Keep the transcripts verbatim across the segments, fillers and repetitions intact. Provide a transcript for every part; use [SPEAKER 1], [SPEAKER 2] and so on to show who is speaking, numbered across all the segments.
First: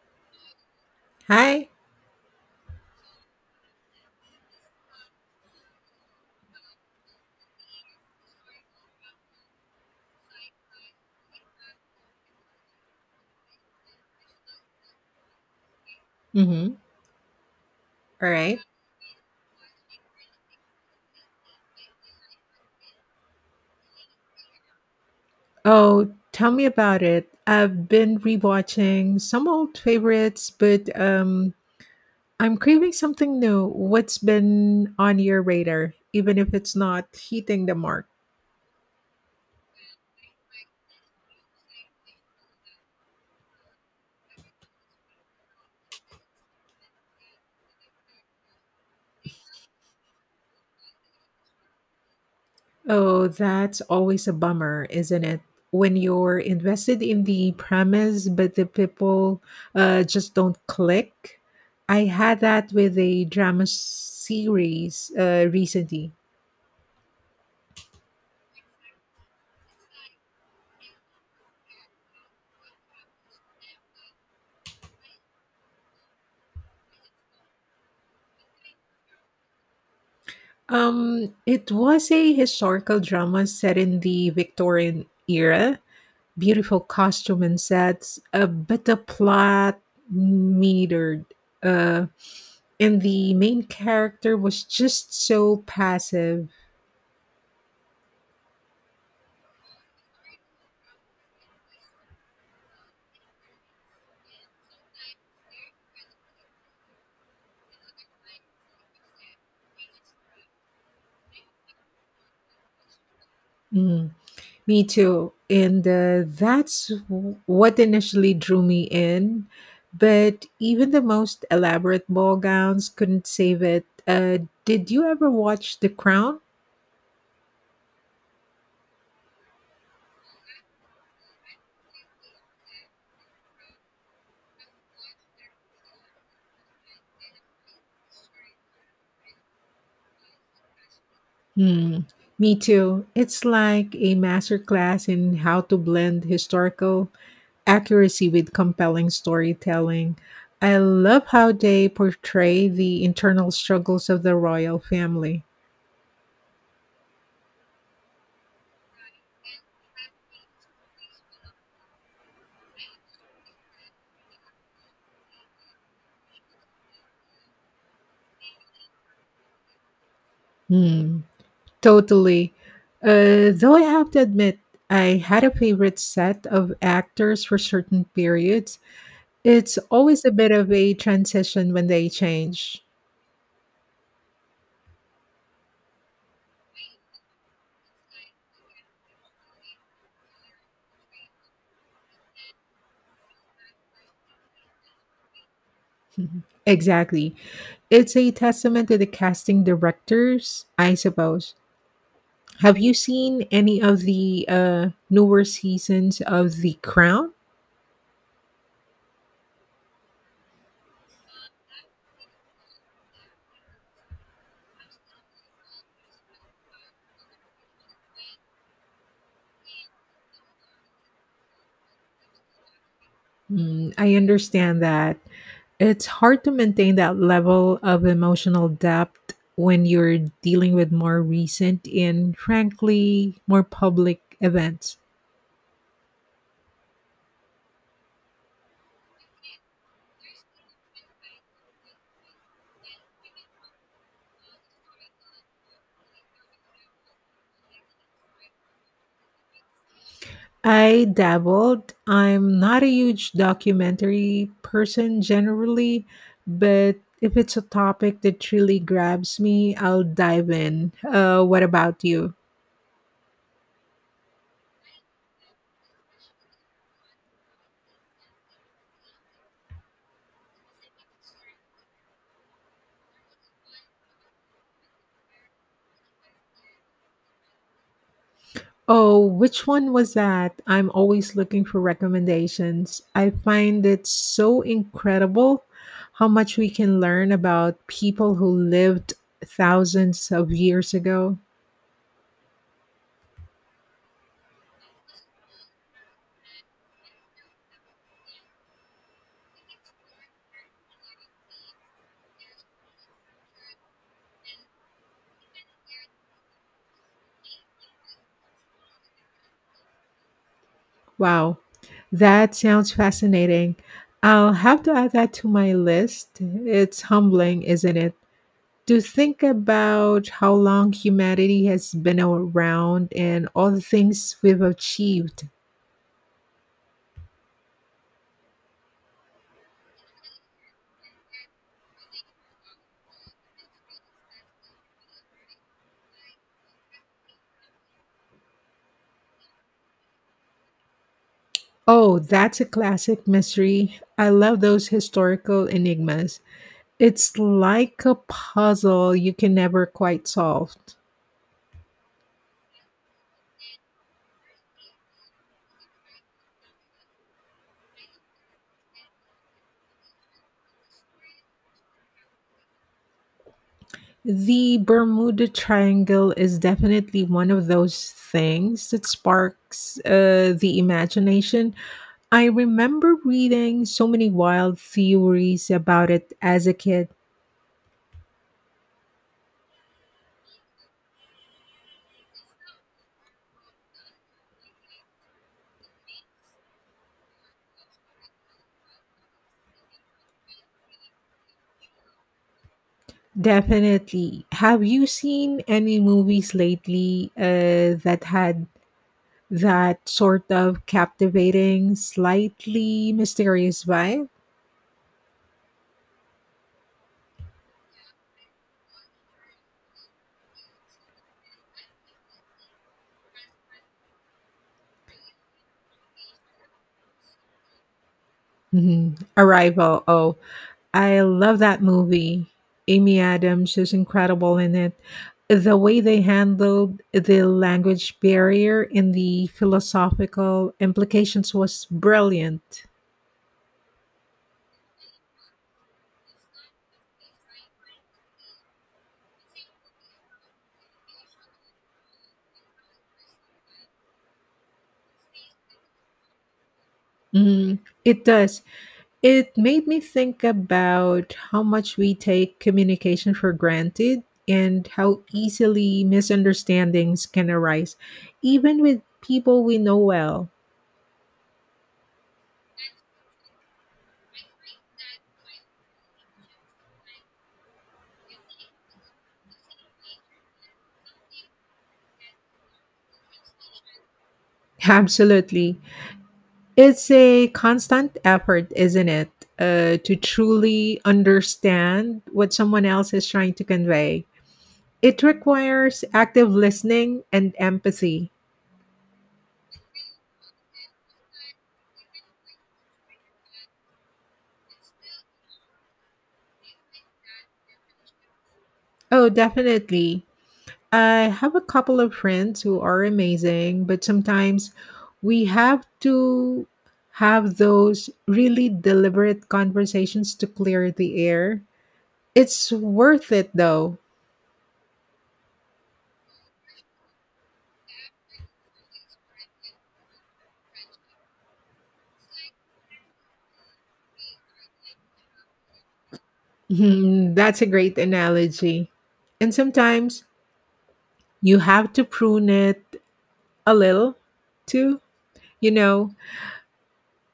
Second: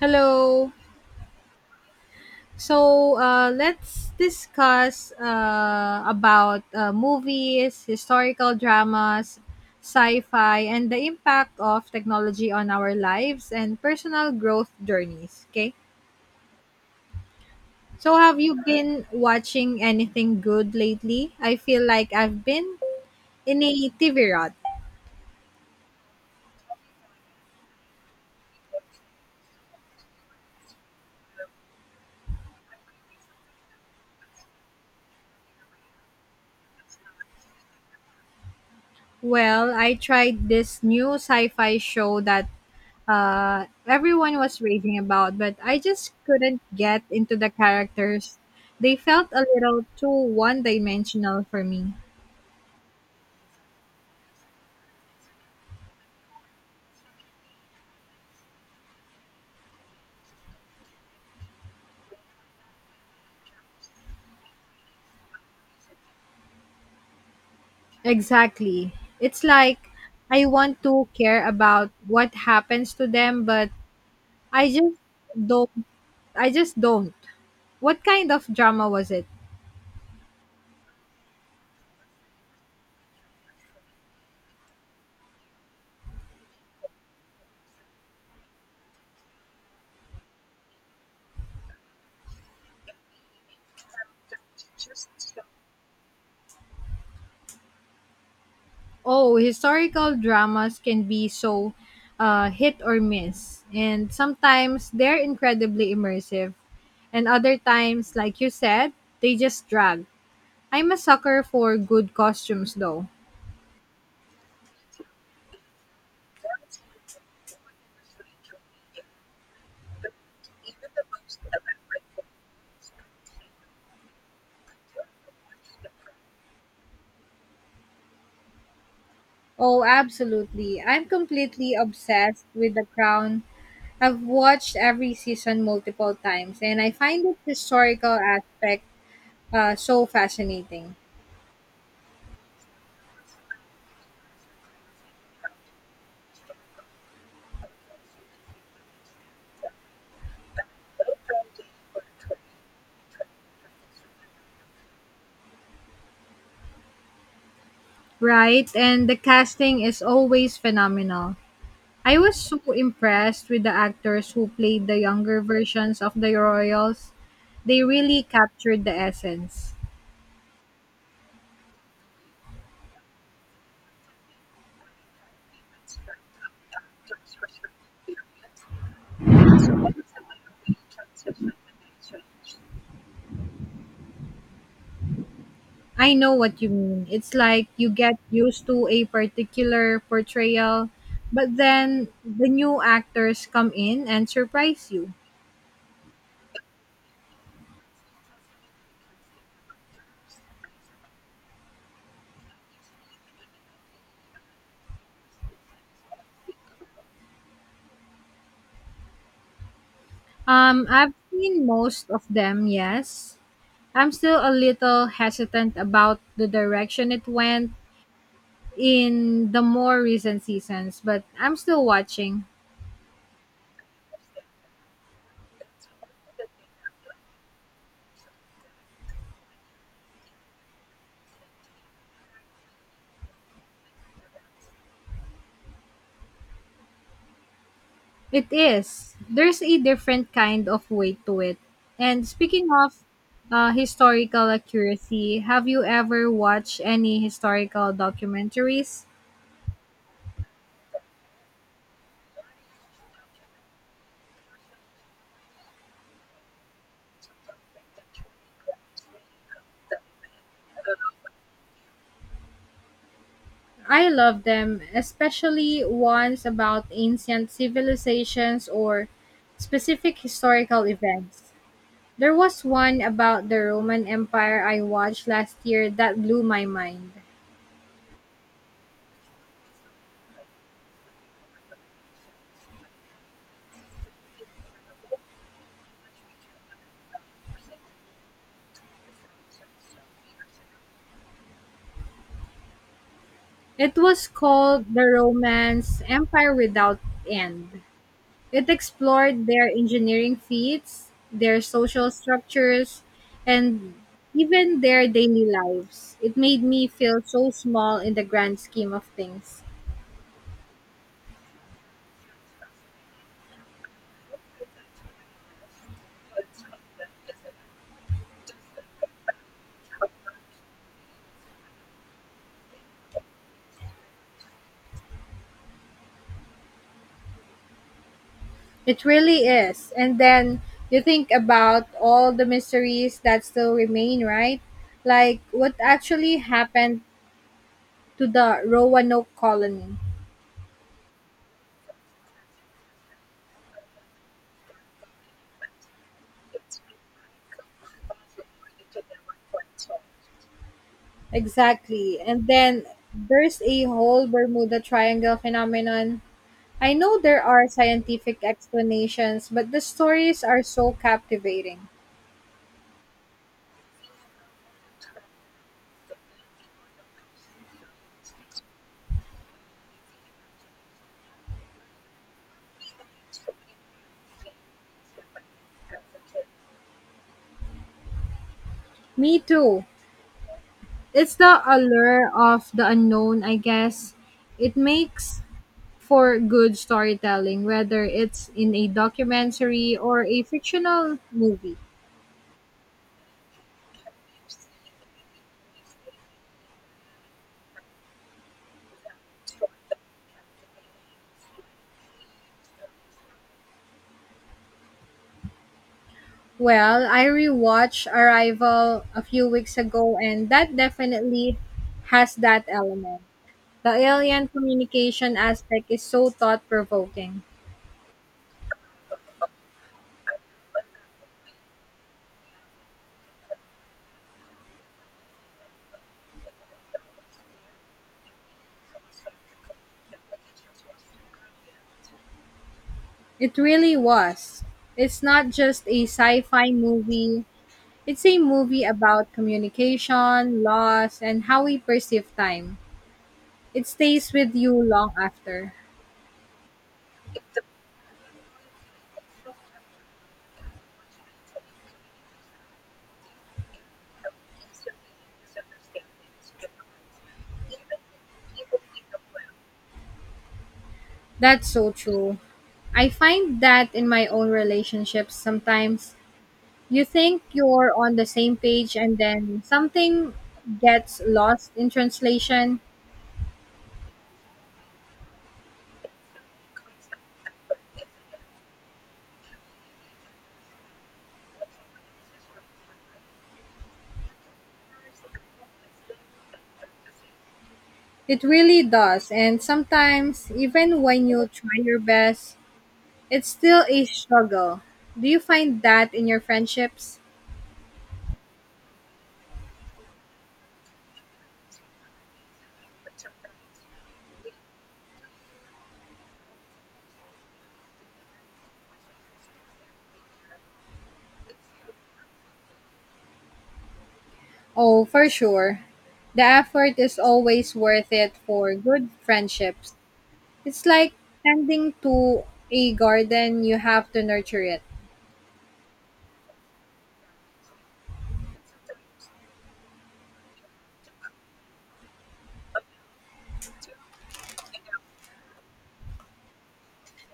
[SPEAKER 1] Hello.
[SPEAKER 2] Hi.
[SPEAKER 1] So uh, let's discuss uh, about uh, movies, historical dramas, sci-fi, and the impact of technology on our lives and personal growth journeys. Okay.
[SPEAKER 2] Mm-hmm.
[SPEAKER 1] So
[SPEAKER 2] All
[SPEAKER 1] have
[SPEAKER 2] right.
[SPEAKER 1] you been watching anything good lately? I feel like I've been in a T V rut.
[SPEAKER 2] Oh, tell me about it. I've been rewatching some old favorites, but um I'm craving something new. What's been on your radar, even if it's not hitting the mark?
[SPEAKER 1] Well, I tried this new sci-fi show that uh, everyone was raging about, but I just couldn't get into the characters. They felt a little too one dimensional for me.
[SPEAKER 2] Oh, that's always a bummer, isn't it? When you're invested in the premise, but the people uh, just don't click. I had that with a drama series uh, recently.
[SPEAKER 1] Exactly. It's like I want to care about what happens to them, but I just don't. I just don't. What kind of drama was it?
[SPEAKER 2] Um, it was a historical drama set in the Victorian era. Beautiful costume and sets, uh, but the plot metered. Uh, and the main character was just so passive.
[SPEAKER 1] Oh, historical dramas can be so uh, hit or miss, and sometimes they're incredibly immersive. And other times, like you said, they just drag. I'm a sucker for good costumes though.
[SPEAKER 2] Mm. Me too. And uh, that's w- what initially drew me in. But even the most elaborate ball gowns couldn't save it. Uh, did you ever watch The Crown?
[SPEAKER 1] Oh, absolutely. I'm completely obsessed with The Crown. I've watched every season multiple times and I find its historical aspect uh, so fascinating.
[SPEAKER 2] Hmm. Me too. It's like a masterclass in how to blend historical accuracy with compelling storytelling. I love how they portray the internal struggles of the royal family.
[SPEAKER 1] Right, and the casting is always phenomenal. I was so impressed with the actors who played the younger versions of the royals. They really captured the essence.
[SPEAKER 2] Hmm. Totally. Uh, though I have to admit, I had a favorite set of actors for certain periods. It's always a bit of a transition when they change.
[SPEAKER 1] I know what you mean. It's like you get used to a particular portrayal, but then the new actors come in and surprise you.
[SPEAKER 2] Mhm. Exactly. It's a testament to the casting directors, I suppose. Have you seen any of the uh, newer seasons of The Crown?
[SPEAKER 1] Um, I've seen most of them, yes. I'm still a little hesitant about the direction it went in the more recent seasons, but I'm still watching.
[SPEAKER 2] Mm, I understand that. It's hard to maintain that level of emotional depth when you're dealing with more recent and, frankly, more public events.
[SPEAKER 1] It is. There's a different kind of weight to it. And speaking of uh, historical accuracy, have you ever watched any historical documentaries?
[SPEAKER 2] I dabbled. I'm not a huge documentary person generally, but if it's a topic that truly grabs me, I'll dive in. Uh, what about you?
[SPEAKER 1] I love them, especially ones about ancient civilizations or specific historical events. There was one about the Roman Empire I watched last year that blew my mind.
[SPEAKER 2] Oh, which one was that? I'm always looking for recommendations. I find it so incredible how much we can learn about people who lived thousands of years ago.
[SPEAKER 1] It was called The Romance Empire Without End. It explored their engineering feats, their social structures, and even their daily lives. It made me feel so small in the grand scheme of things.
[SPEAKER 2] Wow, that sounds fascinating. I'll have to add that to my list. It's humbling, isn't it? To think about how long humanity has been around and all the things we've achieved.
[SPEAKER 1] It really is. And then you think about all the mysteries that still remain, right? Like what actually happened to the Roanoke colony.
[SPEAKER 2] Oh, that's a classic mystery. I love those historical enigmas. It's like a puzzle you can never quite solve.
[SPEAKER 1] Exactly. And then there's a whole Bermuda Triangle phenomenon. I know there are scientific explanations, but the stories are so captivating.
[SPEAKER 2] The Bermuda Triangle is definitely one of those things that sparks uh, the imagination. I remember reading so many wild theories about it as a kid.
[SPEAKER 1] Me too. It's the allure of the unknown, I guess. It makes for good storytelling, whether it's in a documentary or a fictional movie.
[SPEAKER 2] Definitely. Have you seen any movies lately uh, that had that sort of captivating, slightly mysterious vibe?
[SPEAKER 1] Well, I rewatched Arrival a few weeks ago, and that definitely has that element. The alien communication aspect is so thought provoking.
[SPEAKER 2] Mhm. Arrival. Oh, I love that movie. Amy Adams is incredible in it. The way they handled the language barrier and the philosophical implications was brilliant.
[SPEAKER 1] It really was. It's not just a sci fi movie, it's a movie about communication, loss, and how we perceive time. It stays with you long after.
[SPEAKER 2] Mhm. It does. It made me think about how much we take communication for granted and how easily misunderstandings can arise, even with people we know well.
[SPEAKER 1] That's so true. I find that in my own relationships sometimes you think you're on the same page and then something gets lost in translation.
[SPEAKER 2] Absolutely. It's a constant effort, isn't it? Uh, to truly understand what someone else is trying to convey. It requires active listening and empathy.
[SPEAKER 1] It really does. And sometimes, even when you try your best, it's still a struggle. Do you find that in your friendships?
[SPEAKER 2] Oh, definitely. I have a couple of friends who are amazing, but sometimes we have to have those really deliberate conversations to clear the air. It's worth it though.
[SPEAKER 1] Oh, for sure. The effort is always worth it for good friendships. It's like tending to a garden, you have to nurture it.
[SPEAKER 2] Mhm, that's a great analogy. And sometimes you have to prune it a little too. You know,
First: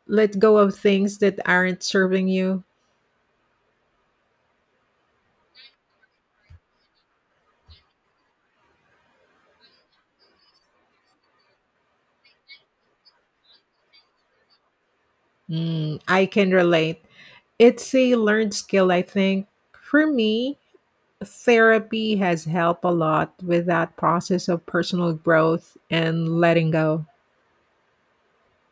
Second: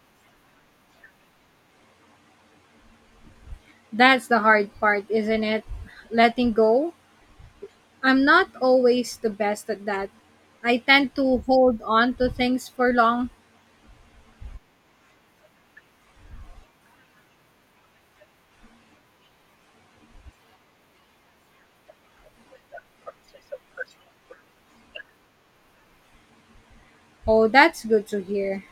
[SPEAKER 2] let go of things that aren't serving you.
[SPEAKER 1] That's the hard part, isn't it? Letting go. I'm not always the best at that. I tend to hold on to things for long.
[SPEAKER 2] Mm, I can relate. It's a learned skill, I think. For me, therapy has helped a lot with that process of personal growth and letting go.
[SPEAKER 1] Oh, that's good to hear.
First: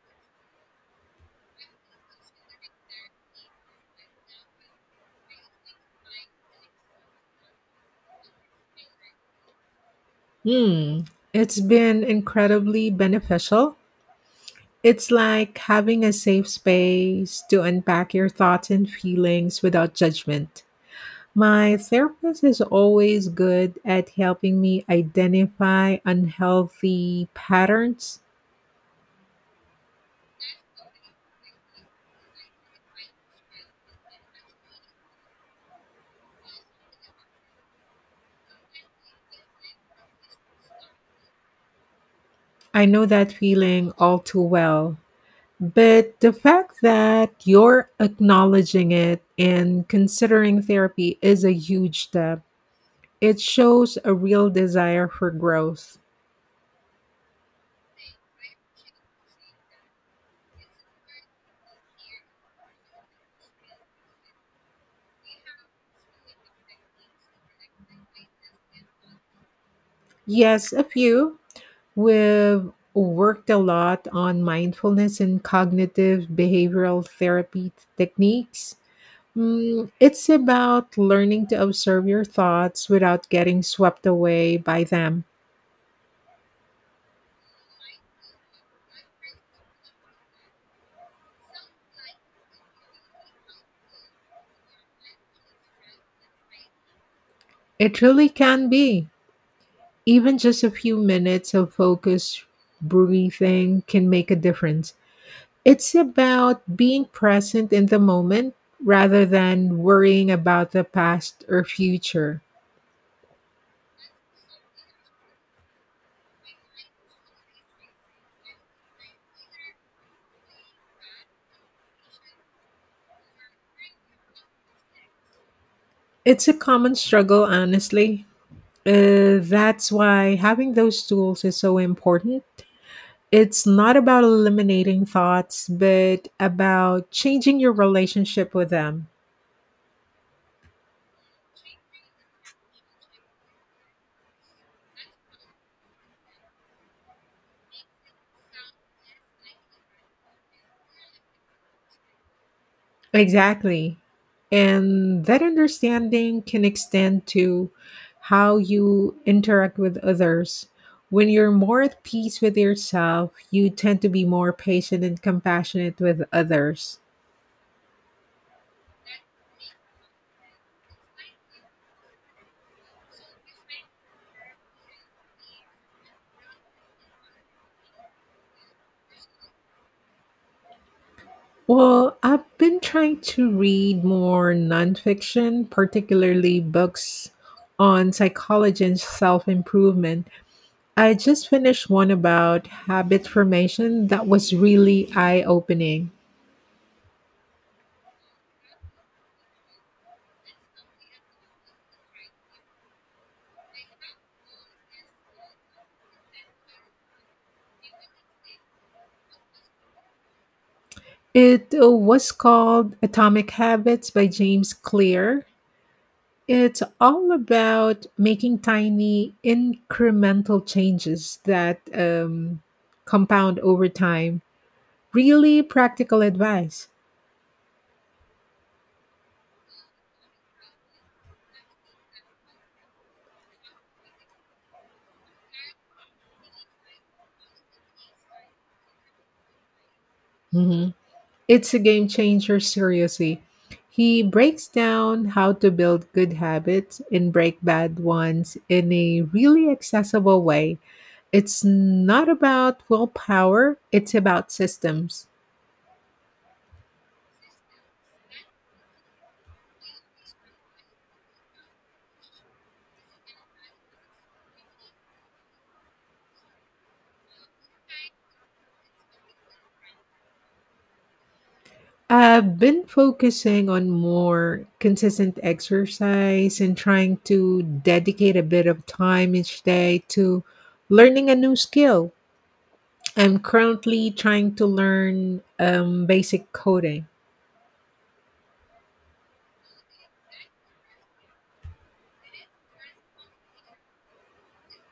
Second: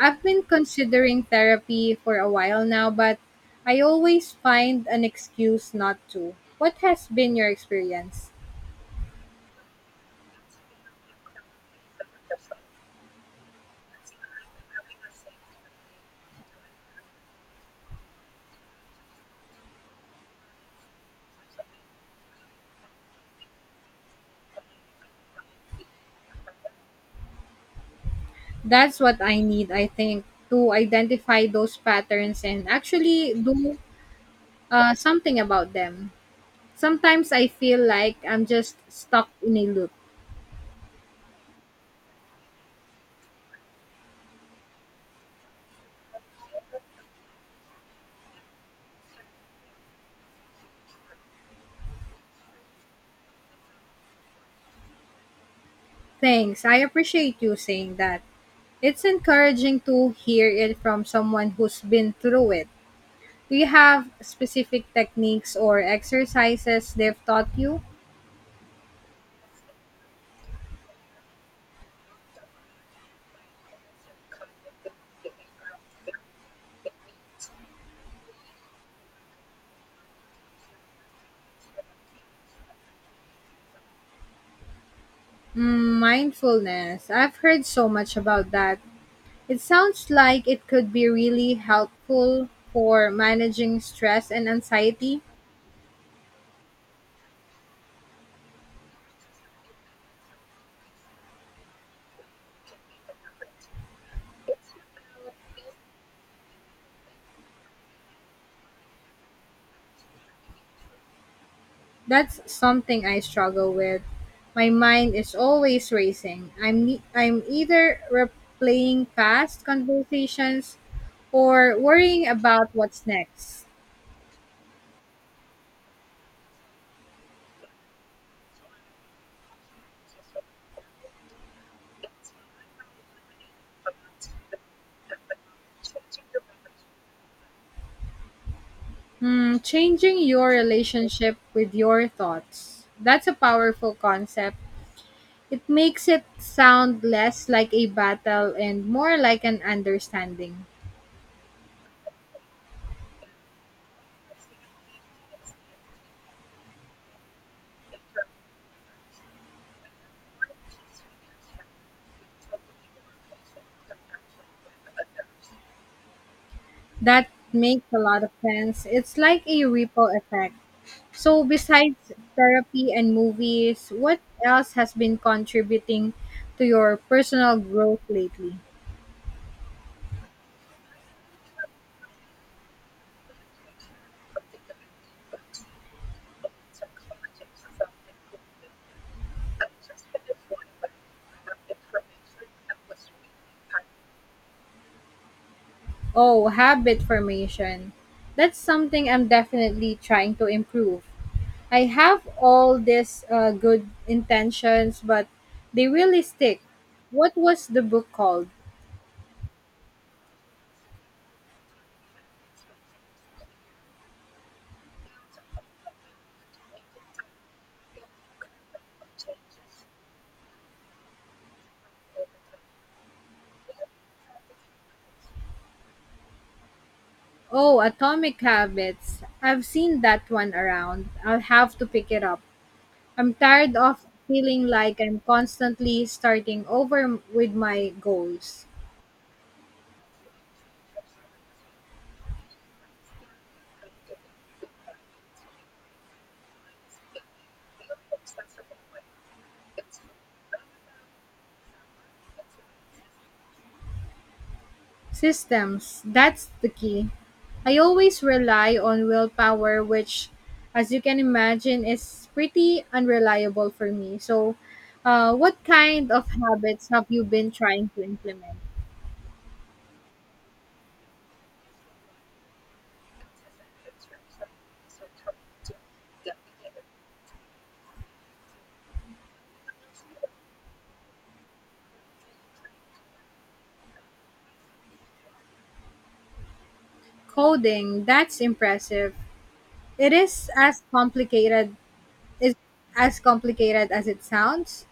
[SPEAKER 1] I've been considering therapy for a while now, but I always find an excuse not to. What has been your experience?
[SPEAKER 2] Hmm. It's been incredibly beneficial. It's like having a safe space to unpack your thoughts and feelings without judgment. My therapist is always good at helping me identify unhealthy patterns.
[SPEAKER 1] That's what I need, I think, to identify those patterns and actually do uh, something about them. Sometimes I feel like I'm just stuck in a loop.
[SPEAKER 2] I know that feeling all too well. But the fact that you're acknowledging it and considering therapy is a huge step. It shows a real desire for growth.
[SPEAKER 1] Thanks. I appreciate you saying that. It's encouraging to hear it from someone who's been through it. Do you have specific techniques or exercises they've taught you?
[SPEAKER 2] Yes, a few. We've worked a lot on mindfulness and cognitive behavioral therapy techniques. Mm, it's about learning to observe your thoughts without getting swept away by them.
[SPEAKER 1] Mm, mindfulness. I've heard so much about that. It sounds like it could be really helpful for managing stress and anxiety.
[SPEAKER 2] It really can be. Even just a few minutes of focused breathing can make a difference. It's about being present in the moment rather than worrying about the past or
[SPEAKER 1] That's
[SPEAKER 2] future.
[SPEAKER 1] something I struggle with. My mind is always racing. I'm ne- I'm either replaying past conversations or worrying about what's next.
[SPEAKER 2] It's a common struggle, honestly. Uh, that's why having those tools is so important. It's not about eliminating thoughts, but about changing your relationship with them.
[SPEAKER 1] Hmm, changing your relationship with your thoughts. That's a powerful concept. It makes it sound less like a battle and more like an understanding.
[SPEAKER 2] Exactly. And that understanding can extend to how you interact with others. When you're more at peace with yourself, you tend to be more patient and compassionate with others.
[SPEAKER 1] That makes a lot of sense. It's like a ripple effect. So, besides therapy and movies, what else has been contributing to your personal growth lately?
[SPEAKER 2] Well, I've been trying to read more nonfiction, particularly books on psychology and self improvement. I just finished one about habit formation that was really eye opening.
[SPEAKER 1] Oh, habit formation. That's something I'm definitely trying to improve. I have all these uh, good intentions, but they really stick. What was the book called?
[SPEAKER 2] It uh, was called Atomic Habits by James Clear. It's all about making tiny incremental changes that um, compound over time. Really practical advice.
[SPEAKER 1] Oh, Atomic Habits. I've seen that one around. I'll have to pick it up. I'm tired of feeling like I'm constantly starting over m- with my goals.
[SPEAKER 2] Mhm. It's a game changer, seriously. He breaks down how to build good habits and break bad ones in a really accessible way. It's not about willpower, it's about systems.
[SPEAKER 1] Systems, that's the key. I always rely on willpower, which, as you can imagine, is pretty unreliable for me. So, uh, what kind of habits have you been trying to implement?
[SPEAKER 2] I've been focusing on more consistent exercise and trying to dedicate a bit of time each day to learning a new skill. I'm currently trying to learn um, basic coding.
[SPEAKER 1] Coding, that's impressive. It is as complicated is as complicated as it sounds.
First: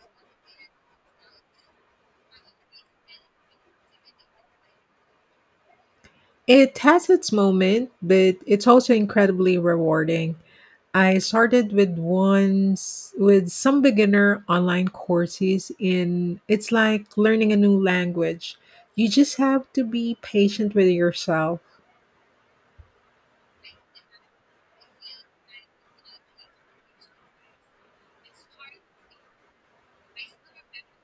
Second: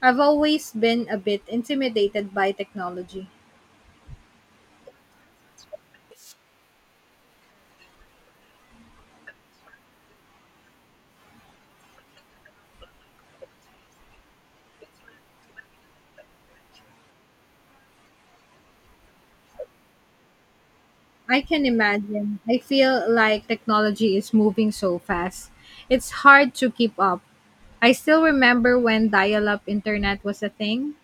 [SPEAKER 1] I've always been a bit intimidated by technology.
[SPEAKER 2] It has its moment, but it's also incredibly rewarding. I started with ones with some beginner online courses and it's like learning a new language. You just have to be patient with
[SPEAKER 1] I
[SPEAKER 2] yourself.
[SPEAKER 1] can imagine. I feel like technology is moving so fast. It's hard to keep up. I still remember when dial up internet was a thing.